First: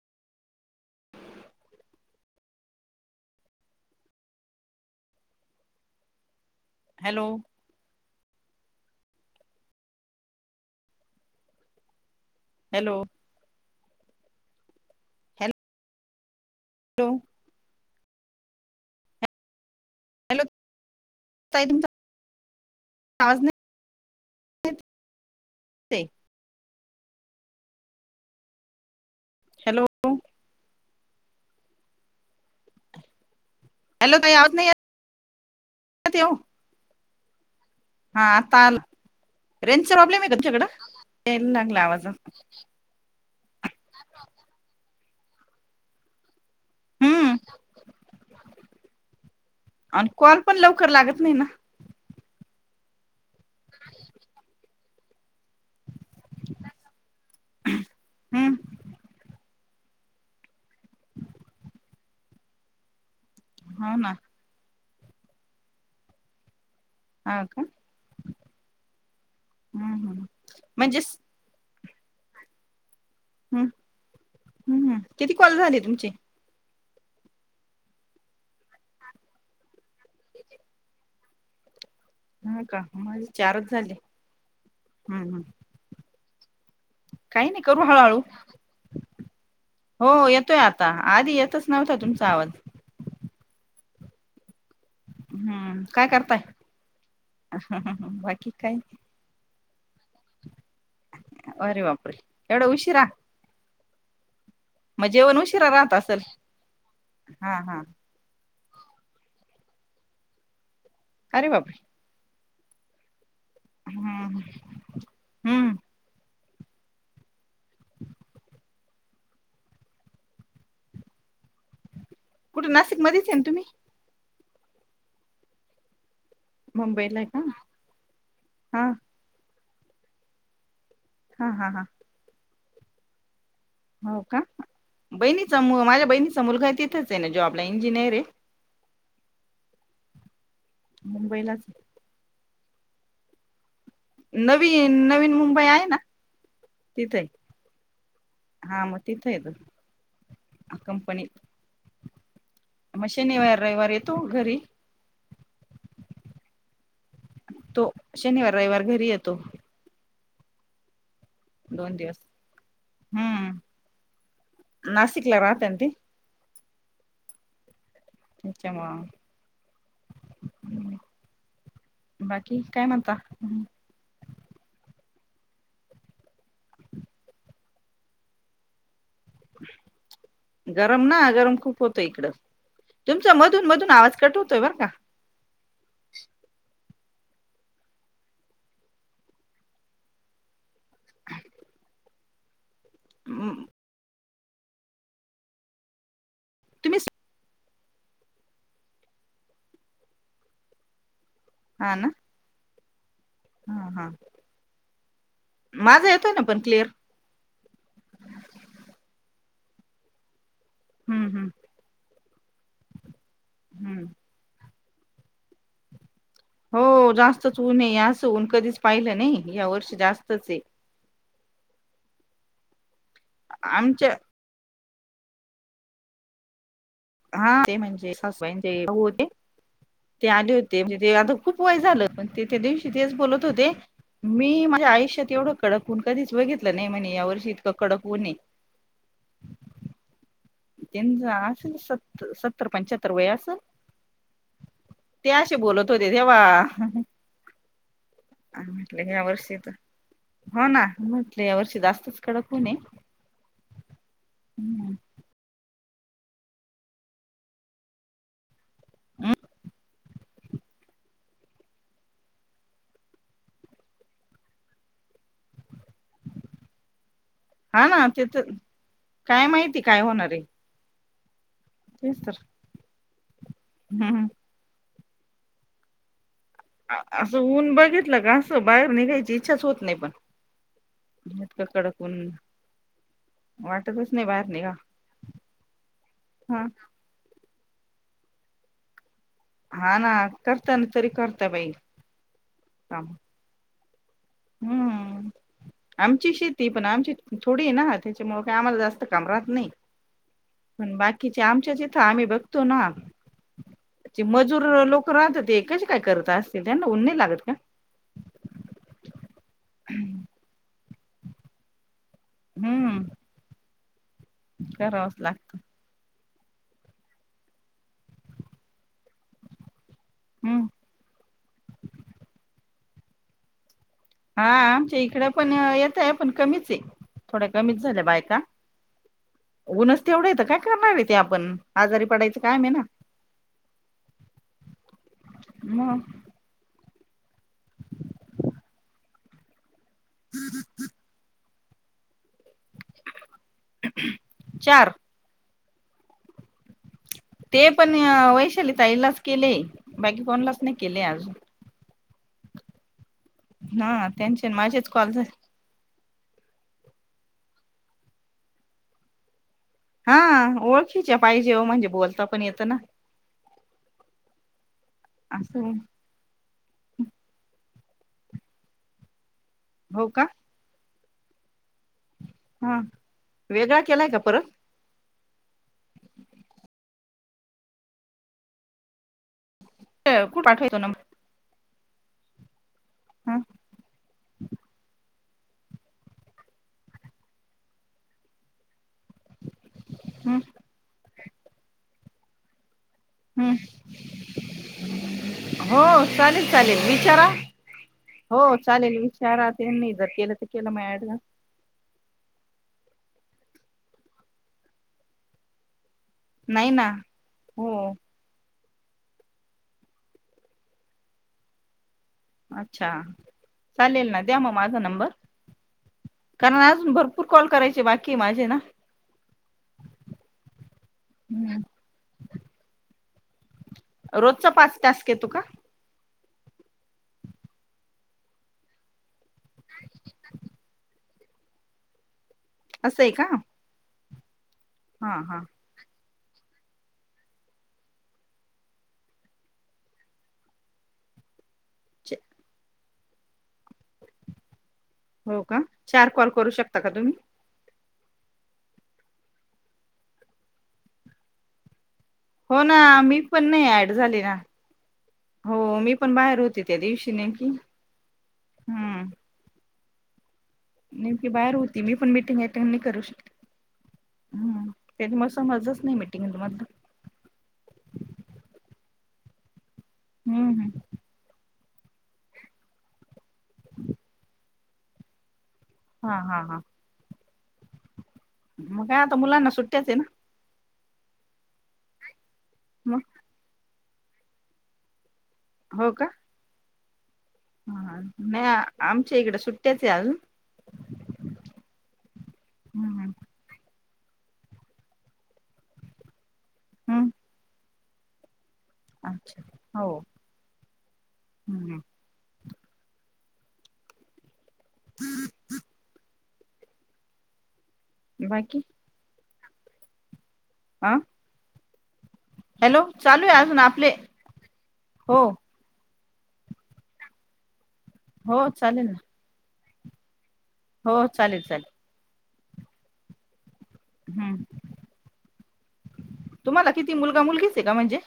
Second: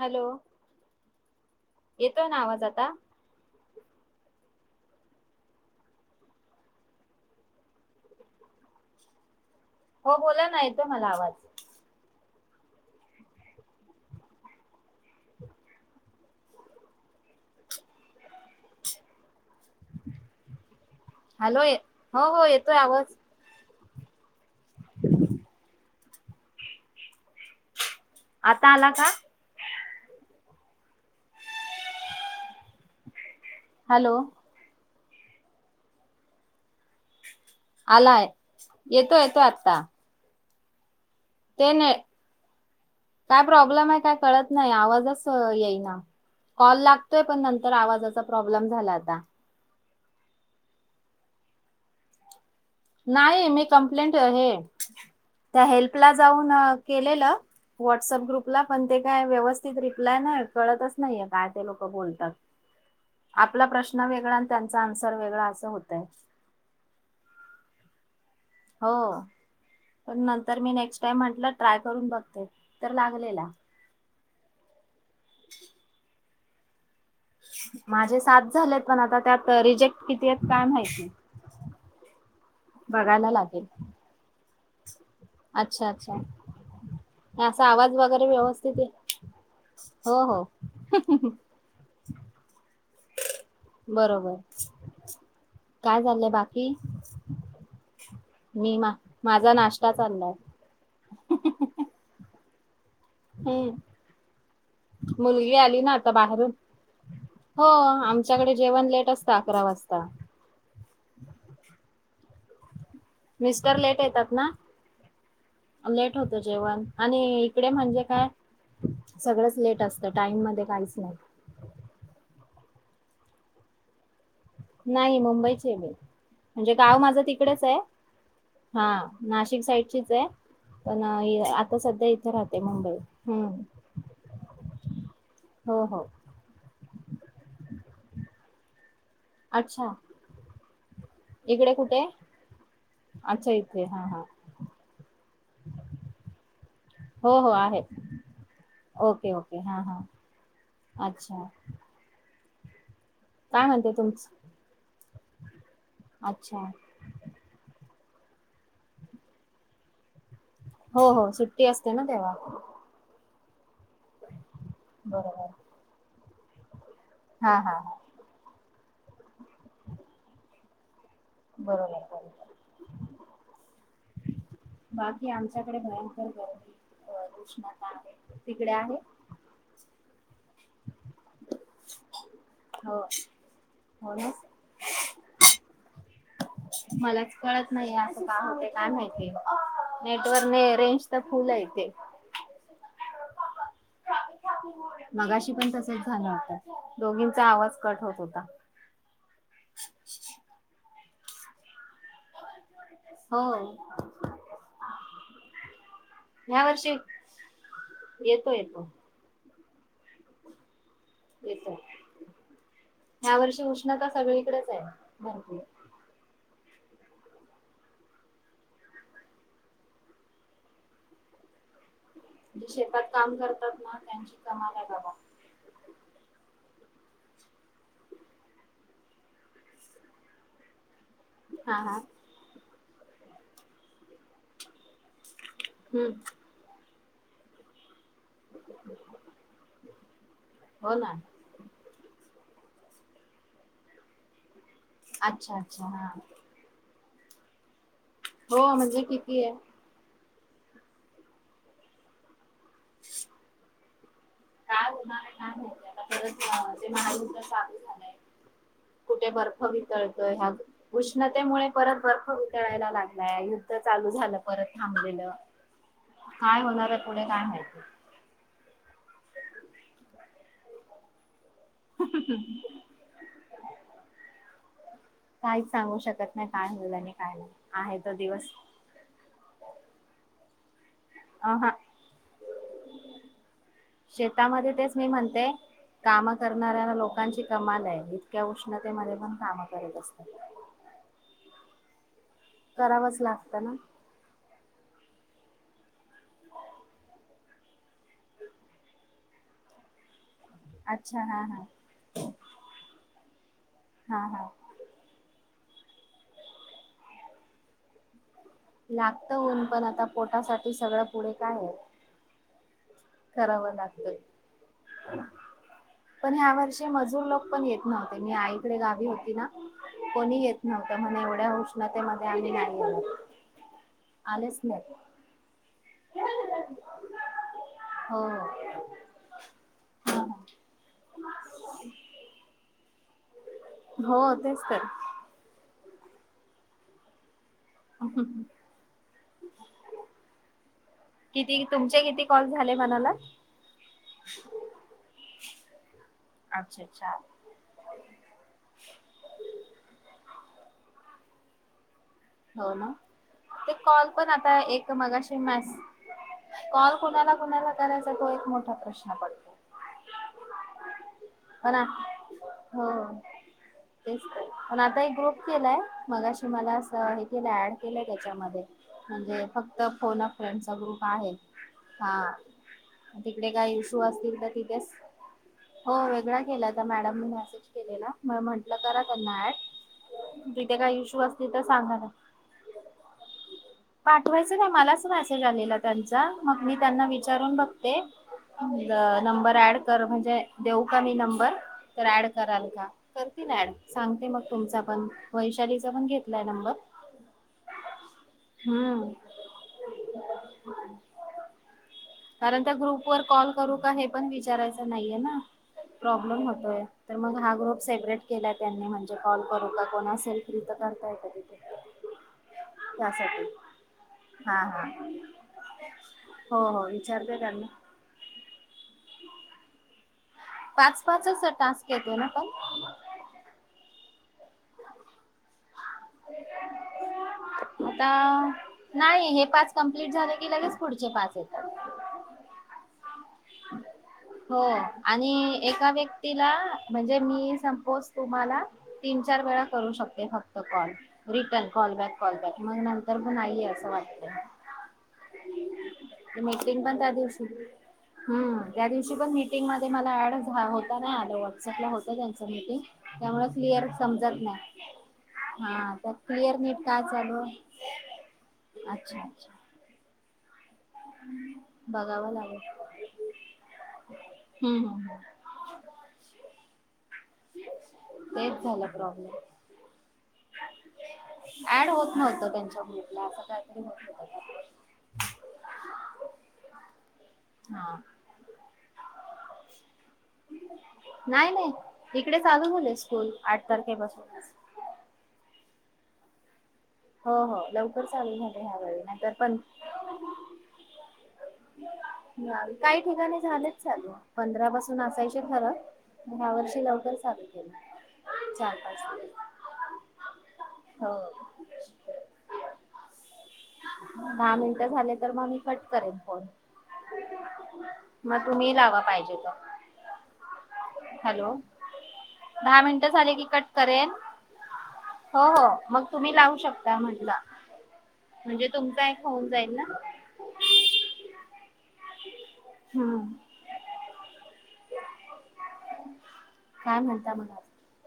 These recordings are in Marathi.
हॅलो येतोय ना आवाज आता. हॅलो हो बोला ना, येतोय मला आवाज. Hello hello hello hello, ये हो- हो येतोय आवाज. [unintelligible] ते [unintelligible] आता आला का? हॅलो हॅलो ताई, आवाज नाही येत [inaudible] ठेऊ. हा आलाय आता आला, येतो येतो आता रेंजचा प्रॉब्लेमय का तुमच्याकडं? यायला ते लागला नाही, आवाज काय प्रॉब्लेमय काय कळत नाही. आवाजच येईना. कॉल लागतोय हम्म पण नंतर आवाजाचा प्रॉब्लेम झालाय आता. आणि कॉल पण लवकर लागत नाही ना? नाही मी कमप्लेंट हे, [unintelligible] त्या हेल्प ला जाऊन केलेल, व्हाट्सअप हम्म ग्रुपला, पण ते काय व्यवस्थित रिप्लाय नाही, कळतच नाहीये, काय ते लोक बोलतात. आपला हो प्रश्न ना वेगळा न त्यांचा आन्सर वेगळा, असं होतय. हा का? हो, पण हम्म नंतर मी नेक्स्ट म्हणजेच टाइम म्हटलं, ट्राय करून बघते. तर लागलेला. हम्म हम्म किती कॉल झाले तुमचे? माझे सात झालेत. पण आता त्यात रिजेक्ट कितीयत काय माहिती. हा का, माझे बघायला लागेल चारच झाले. हम्म हम्म अच्छा अच्छा काही नाही असा करू आवाज हळूहळू वगैरे व्यवस्थित आहे. हो येतोय आता आधी येतच नव्हता तुमचा आवाज बरोबर हम्म काय झालंय करताय बाकी बाकी काय मी मा माझा नाश. का ांणारय. एवढ उशिरा हम्म. मग जेवण मुलगी उशिरा आली ना राहत आता असेल बाहेरून हा हो हा आमच्याकडे जेवण लेट असत अकरा वाजता. अरे बाप. मिस्टर लेट येतात ना हम्म लेट होत. जेवण आणि इकडे म्हणजे काय? सगळंच लेट असत टाईम मध्ये काहीच नाही. कुठे नाशिक मध्येच ये ना तुम्ही नाही मुंबईचे मी. म्हणजे गाव मुंबईला माझं का तिकडेच आहे हा नाशिक साईडचीच आहे. पण हा हा आता हा सध्या इथे राहते मुंबई हम. हो का बहिणीचा हो हो माझ्या बहिणीचा मुलगा तिथेच आहे ना जोब ला आपला इंजिनिअर ते अच्छा मुंबईलाच इकडे कुठे अच्छा इ. नवीन नवीन मुंबई आहे ना. तिथे हो हो आहे. हा मग तिथे ओके येतो ओके हा हा कंपनीत अच्छा. मग शनिवार काय रविवार म्हणते येतो तुमच घरी अच्छा. तो शनिवार रइवार घरी येतो. हो हो सुट्टी असते दोन ना दिवस तेव्हा हम्म नाशिकला बरोबर राहते न ती. हा हा हा. [unintelligible] बरोबर बरोबर बाकी काय म्हणता. बाकी आमच्याकडे भयंकर गर [unintelligible] उष्णता आहे तिकडे आहे. गरम ना गरम खूप होतं इकडं. हो तुमचा मधून मधून हो आवाज ना कट हुतोय बरं का? [inaudible] मलाच कळत नाही असं का हुतय काय माहिती नेटवर ने फ्रेंचचा फुल हाय तेे. हम्. मगाशी पण तसचं झाल हुतं तुम्ही स- दोघींचा आवाज कट होत होता. हाना. हो हा हा. माझा येतोय ना पण ह्या क्लिअर वर्षी येतो येतो हम्म हम्म तेच हाय ह्या वर्षी हम्म उष्णता सगळीकडचं हाय. [unintelligible] हो जास्तच ऊन हाय असं ऊन कधीच पाहिलं नाही या वर्षी जास्तच हे. जी शेतात काम करतात ना आमच्या त्यांची कमाल हा. हा ते म्हणजे सासूबाईंचे भाऊ होते, ते आले होते. ते आता खूप वय हा हा झालं पण ते त्या दिवशी तेच बोलत होते. मी माझ्या आयुष्यात एवढं कडक ऊन हम्म कधीच बघितलं नाही म्हणे या वर्षी इतकं कडक पुणे [inaudible] हो ना त्यांच असल सत् सत्तर पंचाहत्तर वय असलं, ते असे अच्छा अच्छा बोलत हा होते तेव्हा ह हो म्हंटल म्हणजे किती आहे यावर्षी येत हो ना म्हटल या वर्षी जास्तच कडक ऊन हे, ते आता परत म ते महायुद्ध चालू झालयं कुठे बर्फ वितळ अं ह्या उष्णतेमुळे परत बर्फ वितळायला लागलाय युद्ध चालू झालं परत थांबले [unintelligible] काय होणार हाय पुढे काय माहिती हा ना ते तर काय माहिती काय होणारय, तेच तर, हम्म, काहीच सांगू शकत, नाही काय होईल आ आणि काय असं नाही ऊन आहे तो बघितलं का, दिवस असं बाहेर निघायची इच्छाच होत नाही पण अ [unintelligible] हा कडक ऊन, वाटतच नाही बाहेर निघा शेतामध्ये तेच मी म्हणते कामं हा करणाऱ्या लोकांची कमाल काय इतक्या उष्णते मधे पण कामं करत हा ना असतात करता ना तरी करता बाई काम करावंच लागतं ना. हम्म. [inaudible] आमची शेती हे पण आमची थोडी हे ना तेच्यामुळं काय आम्हाला जास्त काम राहात नै पण अच्छा हा बाकीचे हा आमच्याच इथं आम्ही बघतो ना ते हा हा मजूर लोक राहत होते ते कशी काय करत असतील त्यांना ऊन नाही लागत का? लागत ऊन पण आता पोटासाठी सगळं पुढे काय हाय हम्म, करावं लागत, करावच लागत, पण ह्या वर्षी मजूर लोक पण येतव्हते मी आईकडे गा कोणी येत हम्म. नव्हत म्हण एवढ्या उष्णतेमध्ये आणि हम, हा आमच्या इकडे पण येतय पण कमीच आहे थोड कमीच हो बायका ऊनच तेवढे तर काय करणार ते आपण आजारी पडायच काय म हो तेच तर, मग, [inaudible] [inaudible] किती तुमचे किती कॉल झाले म्हणाला? [inaudible] चार अच्छा अच्छा ते पण वैशालीताईलाच केले बाकी कोणलाच नाही केले अजून हो ना ते हा कॉल पण त्यांचे आता माझेच एक कॉल झाले मगाशी मस कॉल कुणाला कुणाला करायचा तो एक मोठा प्रश्न पडतो हा ओळखीच्या पाहिजे हो ना म्हणजे बोलता पण येतं ना, हो तेच तर पण आता एक ग्रुप असं केलाय मगाशी मला अस हे केलंय ऍड केलंय त्याच्यामध्ये म्हणजे फक्त हो का फोनप फ्रेंडचा ग्रुप आहे. हा हा तिकडे काय वेगळा इशू केलाय का असतील परत तर तिथेच हो वेगळा केलाता मॅडम मेसेज केलेला म म्हंटलं करा त्यांना कुठ ऍड तुथे पाठवायचो ना काय इशू असतील तर सांगा ना, हम्म पाठवायचं नाही मला म आ त्यां मग मी त्यांना विचारून बघते नंबर ऍड कर म्हणजे देऊ का मी नंबर तर ऍड कराल का, करतील हम्म ऐड सांगते मग तुमचा पण हो वैशालीचा पण घेत चालेल चालेल विचारा हो चालेल हम्म विचारा त्यां इ जर केलं तर केलं मड कारण त्या ग्रुप वर कॉल करू का हे पण विचारायचं नाहीये ना प्रॉब्लेम नाही होतोय ना तर मग हा ग्रुप हो सेपरेट केला त्यांनी म्हणजे कॉल करूता कोणा असेल कथ करताय का तिथे अच्छा त्यासाठी चालेल ना द्या मग हा माझा हा नंबर हो कारण हो अजून बर खूप विचारते कॉल त्यांना करायचे बाकी माझे ना पाच पाचच हम्म. टास्क येतोय ना पण रोजचा पाच तास येतो का अ आता नाही हे पाच कमप्लीट झालं की लगेच पुढचे पाच येतात ह असंय का हो हा हा आणि एका व्यक्तीला म्हणजे मी संपोस तुम्हाला तीन तीन-चार वेळा करू शकते कॉल रिटर्न कॉल बैक अस वाट हो का चार कॉल करू शकता मीटिंग का पण त्या तुम्ही दिवशी हम् त्या दिवशी पण मीटिंग मध्ये मला ऍड होता नाही आला व्हट्सअपला हो त्यां हो ना मी पण त्यामुळे नाही क्लिअर ऍड झाले ना समजत नाही हो मी हा तर पण बाहेर क्लिअर होते त्या नीट काय दिवशी चालू नेमकी हम्म अच्छा अच्छा नेमकी बाहेर होती मी पण बघावं मीटिंग अटेंड लागेल नाही करू शकते हम् हम्म त्या हम्म. मसमजच नाही मिटिंग तु मलं तेच झाला प्रॉब्लेम हम्म हम्म ऍड होत नव्हत त्यांच्या ग्रुपला असं काहीतरी होत नत हा हा हा हा मग का आता मुलांना सुट्ट्याच आहे ना नाही नाही इकडे चालू झाले मग स्कूल आठ तारखे पासून हो का हो हो हा लवकर चालू नाही झाले आ- ह्यावेळी आमच्या नंतर इकडे पण सुट्ट्याच आहे अजून ह हम्म काही ठिकाणी झाले चालू पंधरा पासून असायचे खरं ह्या वर्षी हम्म लवकर चालू केलं चार पाच अच्छा दिवस हो हो हम् दहा मिनट झाले तर मग मी कट करेन फोन मग बाकी तुम्ही लावा पाहिजे त अ हॅलो दहा हॅलो मिनटं चालू झाली आहे की अजून कट आपले करेन हो हो मग तुम्ही लावू शकता म्हटल हो म्हणजे चालेल ना तुमचा एक होउन जाईल ना हो चालेल चालेल हम् हम् तुम्हाला किती काय मुलगा म्हणता मग मुलगीच आहे आज? का म्हणजे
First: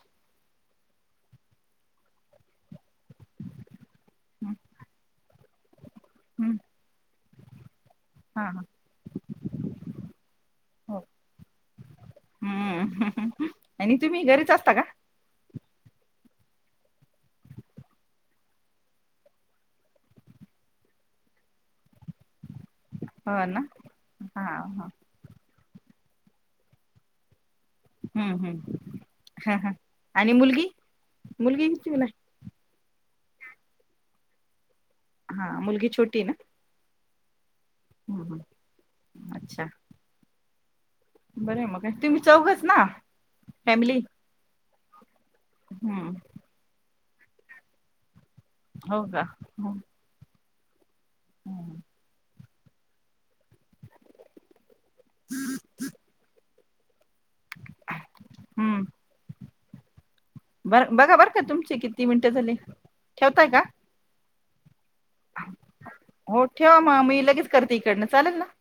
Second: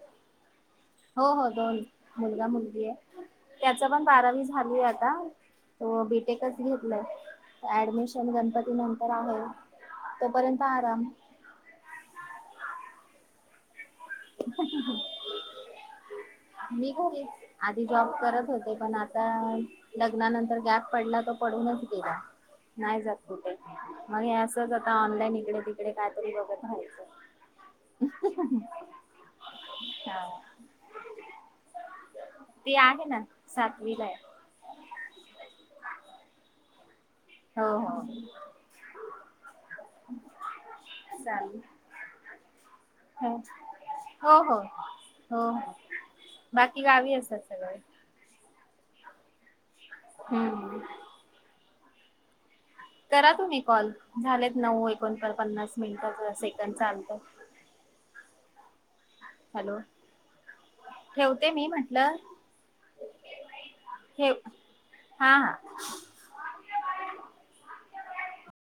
हो हो दोन मुलगा मुलगी आहे त्याचा पण बारावी हम्म झालीय आता हो हम्म. बीटेकच घेतलाय ऍडमिशन हा हा गणपती नंतर आहे तोपर्यंत हो आराम हम्म ह आणि तुम्ही घरीच असता का ह मी घरीच आधी जॉब करत होते पण आता लग्नानंतर गॅप पडला त पण राहूनच गेले नाही जात हो कुठे ना मग हे हा असच हा आता ऑनलाईन इकडे तिकडे कायतरी बघत रा्हायचं हम्म हम्म हा हा आणि हा मुलगी मुलगी कितीवीलाये. ती आहे ना सातवीला हाय. हा मुलगी छोटी न हो हो हम्म हं अच्छा बर आहे चालेल. मग तुम्ही चौघच ना फॅमिली हो हो हो हो हम्म. बाकी गावी असतात सगळे हो का? हू हम्म हम्म करा तुम्ही कॉल झालेत नऊ एकोण पन्नास मिनिटंच से त्यां चालतय. हम्म हॅलो बर बघा बरं का ठेवते मी तुमचे किती म्हटलं मिनिटं झाले ठेवताय का? ठेव हा हा. हो ठेवा म मी लगेच करते इकडनं चालेल ना?